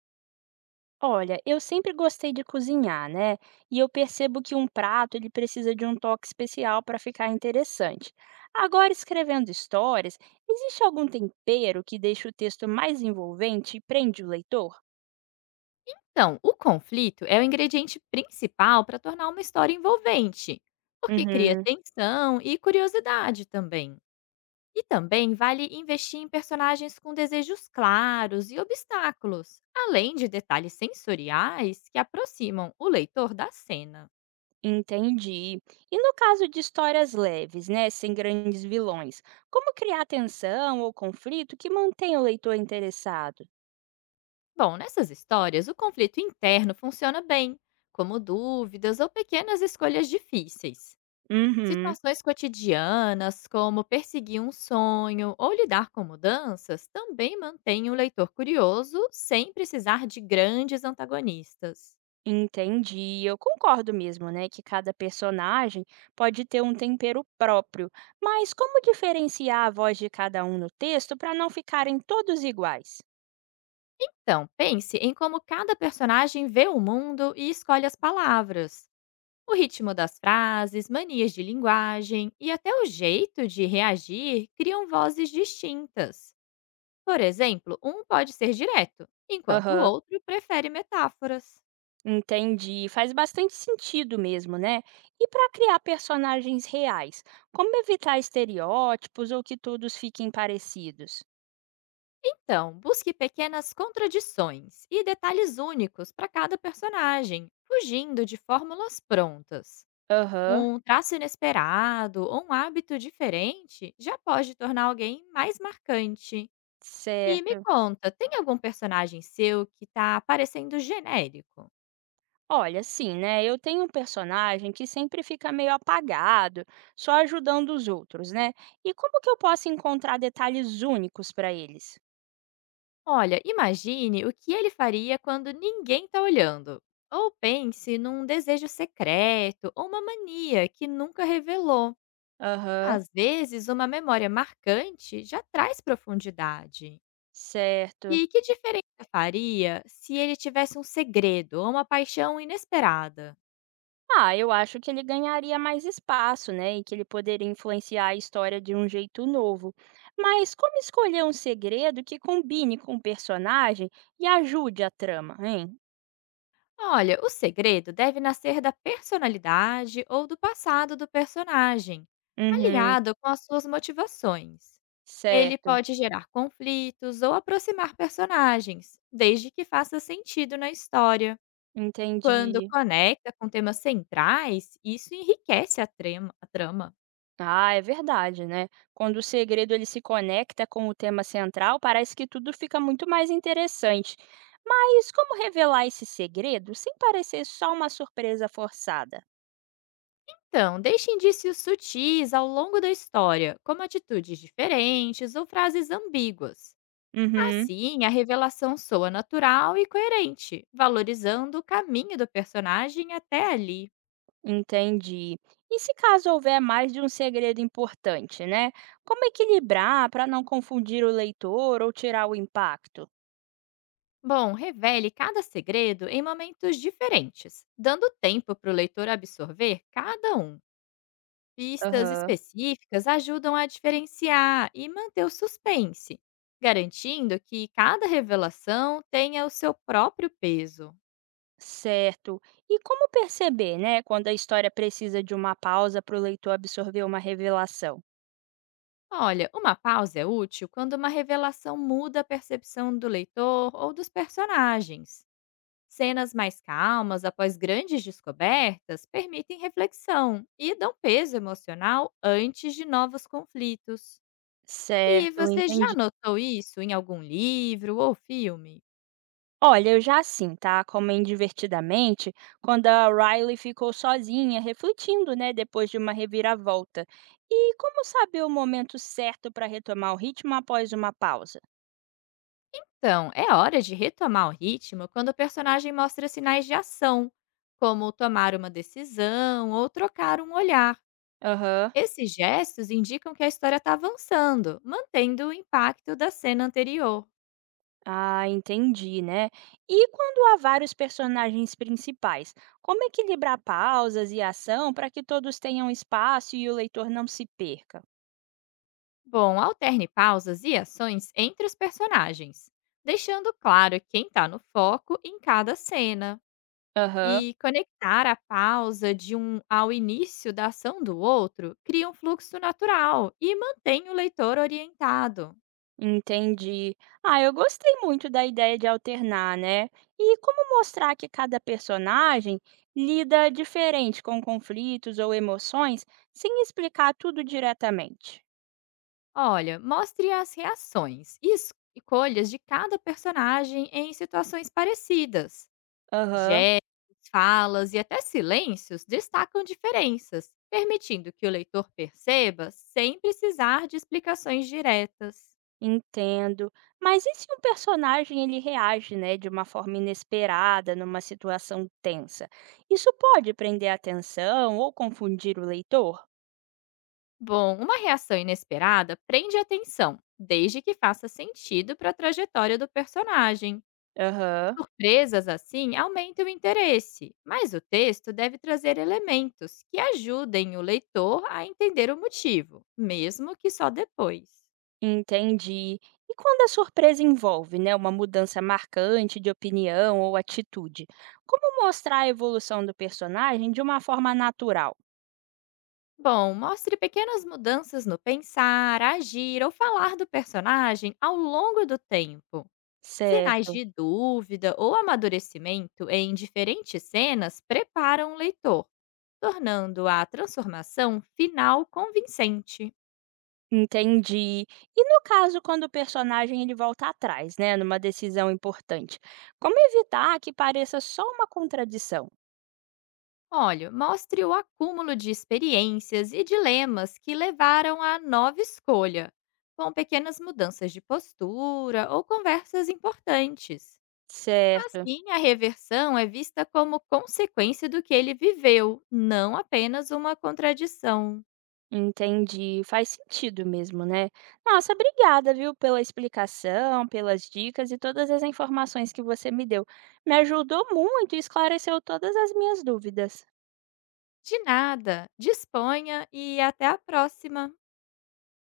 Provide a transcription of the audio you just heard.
Olha, eu sempre gostei de cozinhar, né? E eu percebo que um prato ele precisa de um toque especial para ficar interessante. Agora, escrevendo histórias, existe algum tempero que deixa o texto mais envolvente e prende o leitor? Então, o conflito é o ingrediente principal para tornar uma história envolvente, porque cria Uhum, tensão e curiosidade também. E também vale investir em personagens com desejos claros e obstáculos, além de detalhes sensoriais que aproximam o leitor da cena. entendi. E no caso de histórias leves, né, sem grandes vilões, como criar tensão ou conflito que mantenha o leitor interessado? Bom, nessas histórias, o conflito interno funciona bem, como dúvidas ou pequenas escolhas difíceis. Uhum. Situações cotidianas, como perseguir um sonho ou lidar com mudanças, também mantêm o leitor curioso sem precisar de grandes antagonistas. Entendi. Eu concordo mesmo, né, que cada personagem pode ter um tempero próprio, mas como diferenciar a voz de cada um no texto para não ficarem todos iguais? Então, pense em como cada personagem vê o mundo e escolhe as palavras. O ritmo das frases, manias de linguagem e até o jeito de reagir criam vozes distintas. Por exemplo, um pode ser direto, enquanto o Aham, outro prefere metáforas. entendi. Faz bastante sentido mesmo, né? E para criar personagens reais, como evitar estereótipos ou que todos fiquem parecidos? Então, busque pequenas contradições e detalhes únicos para cada personagem, fugindo de fórmulas prontas. Aham, Um traço inesperado ou um hábito diferente já pode tornar alguém mais marcante. E me certo. conta, tem algum personagem seu que está parecendo genérico? Olha, assim, né? Eu tenho um personagem que sempre fica meio apagado, só ajudando os outros, né? E como que eu posso encontrar detalhes únicos para eles? Olha, imagine o que ele faria quando ninguém está olhando. Ou pense num desejo secreto ou uma mania que nunca revelou. Aham, Às vezes, uma memória marcante já traz profundidade. certo. E que diferença faria se ele tivesse um segredo ou uma paixão inesperada? Ah, eu acho que ele ganharia mais espaço, né? E que ele poderia influenciar a história de um jeito novo. Mas como escolher um segredo que combine com o personagem e ajude a trama, hein? Olha, o segredo deve nascer da personalidade ou do passado do personagem, Uhum, alinhado com as suas motivações. Ele certo. pode gerar conflitos ou aproximar personagens, desde que faça sentido na história. Quando Entendi. conecta com temas centrais, isso enriquece a a trama. Ah, é verdade, né? Quando o segredo ele se conecta com o tema central, parece que tudo fica muito mais interessante. Mas como revelar esse segredo sem parecer só uma surpresa forçada? Então, deixe indícios sutis ao longo da história, como atitudes diferentes ou frases ambíguas. Uhum, Assim, a revelação soa natural e coerente, valorizando o caminho do personagem até ali. entendi. E se caso houver mais de um segredo importante, né? Como equilibrar para não confundir o leitor ou tirar o impacto? Bom, revele cada segredo em momentos diferentes, dando tempo para o leitor absorver cada um. Pistas Aham. específicas ajudam a diferenciar e manter o suspense, garantindo que cada revelação tenha o seu próprio peso. Certo. E como perceber, né, quando a história precisa de uma pausa para o leitor absorver uma revelação? Olha, uma pausa é útil quando uma revelação muda a percepção do leitor ou dos personagens. Cenas mais calmas após grandes descobertas permitem reflexão e dão peso emocional antes de novos conflitos. E Certo, você entendi. já notou isso em algum livro ou filme? Olha, eu já assim, tá? Como em Divertidamente, quando a Riley ficou sozinha, refletindo, né, depois de uma reviravolta. E como saber o momento certo para retomar o ritmo após uma pausa? Então, é hora de retomar o ritmo quando o personagem mostra sinais de ação, como tomar uma decisão ou trocar um olhar. Aham. Esses gestos indicam que a história está avançando, mantendo o impacto da cena anterior. Ah, entendi, né? E quando há vários personagens principais, como equilibrar pausas e ação para que todos tenham espaço e o leitor não se perca? Bom, alterne pausas e ações entre os personagens, deixando claro quem está no foco em cada cena. Aham. E conectar a pausa de um ao início da ação do outro cria um fluxo natural e mantém o leitor orientado. Entendi. Ah, eu gostei muito da ideia de alternar, né? E como mostrar que cada personagem lida diferente com conflitos ou emoções sem explicar tudo diretamente? Olha, mostre as reações e escolhas de cada personagem em situações parecidas. Aham, Gestos, falas e até silêncios destacam diferenças, permitindo que o leitor perceba sem precisar de explicações diretas. entendo. Mas e se um personagem ele reage, né, de uma forma inesperada numa situação tensa? Isso pode prender a atenção ou confundir o leitor? Bom, uma reação inesperada prende a atenção, desde que faça sentido para a trajetória do personagem. Aham. Surpresas assim aumentam o interesse, mas o texto deve trazer elementos que ajudem o leitor a entender o motivo, mesmo que só depois. Entendi. E quando a surpresa envolve, né, uma mudança marcante de opinião ou atitude, como mostrar a evolução do personagem de uma forma natural? Bom, mostre pequenas mudanças no pensar, agir ou falar do personagem ao longo do tempo. Sinais Certo. de dúvida ou amadurecimento em diferentes cenas preparam o leitor, tornando a transformação final convincente. Entendi. E no caso quando o personagem ele volta atrás, né, numa decisão importante, como evitar que pareça só uma contradição? Olha, mostre o acúmulo de experiências e dilemas que levaram à nova escolha, com pequenas mudanças de postura ou conversas importantes. Certo. Assim, a reversão é vista como consequência do que ele viveu, não apenas uma contradição. Entendi, faz sentido mesmo, né. Nossa, obrigada, viu, pela explicação, pelas dicas e todas as informações que você me deu. Me ajudou muito e esclareceu todas as minhas dúvidas. De nada, disponha e até a próxima!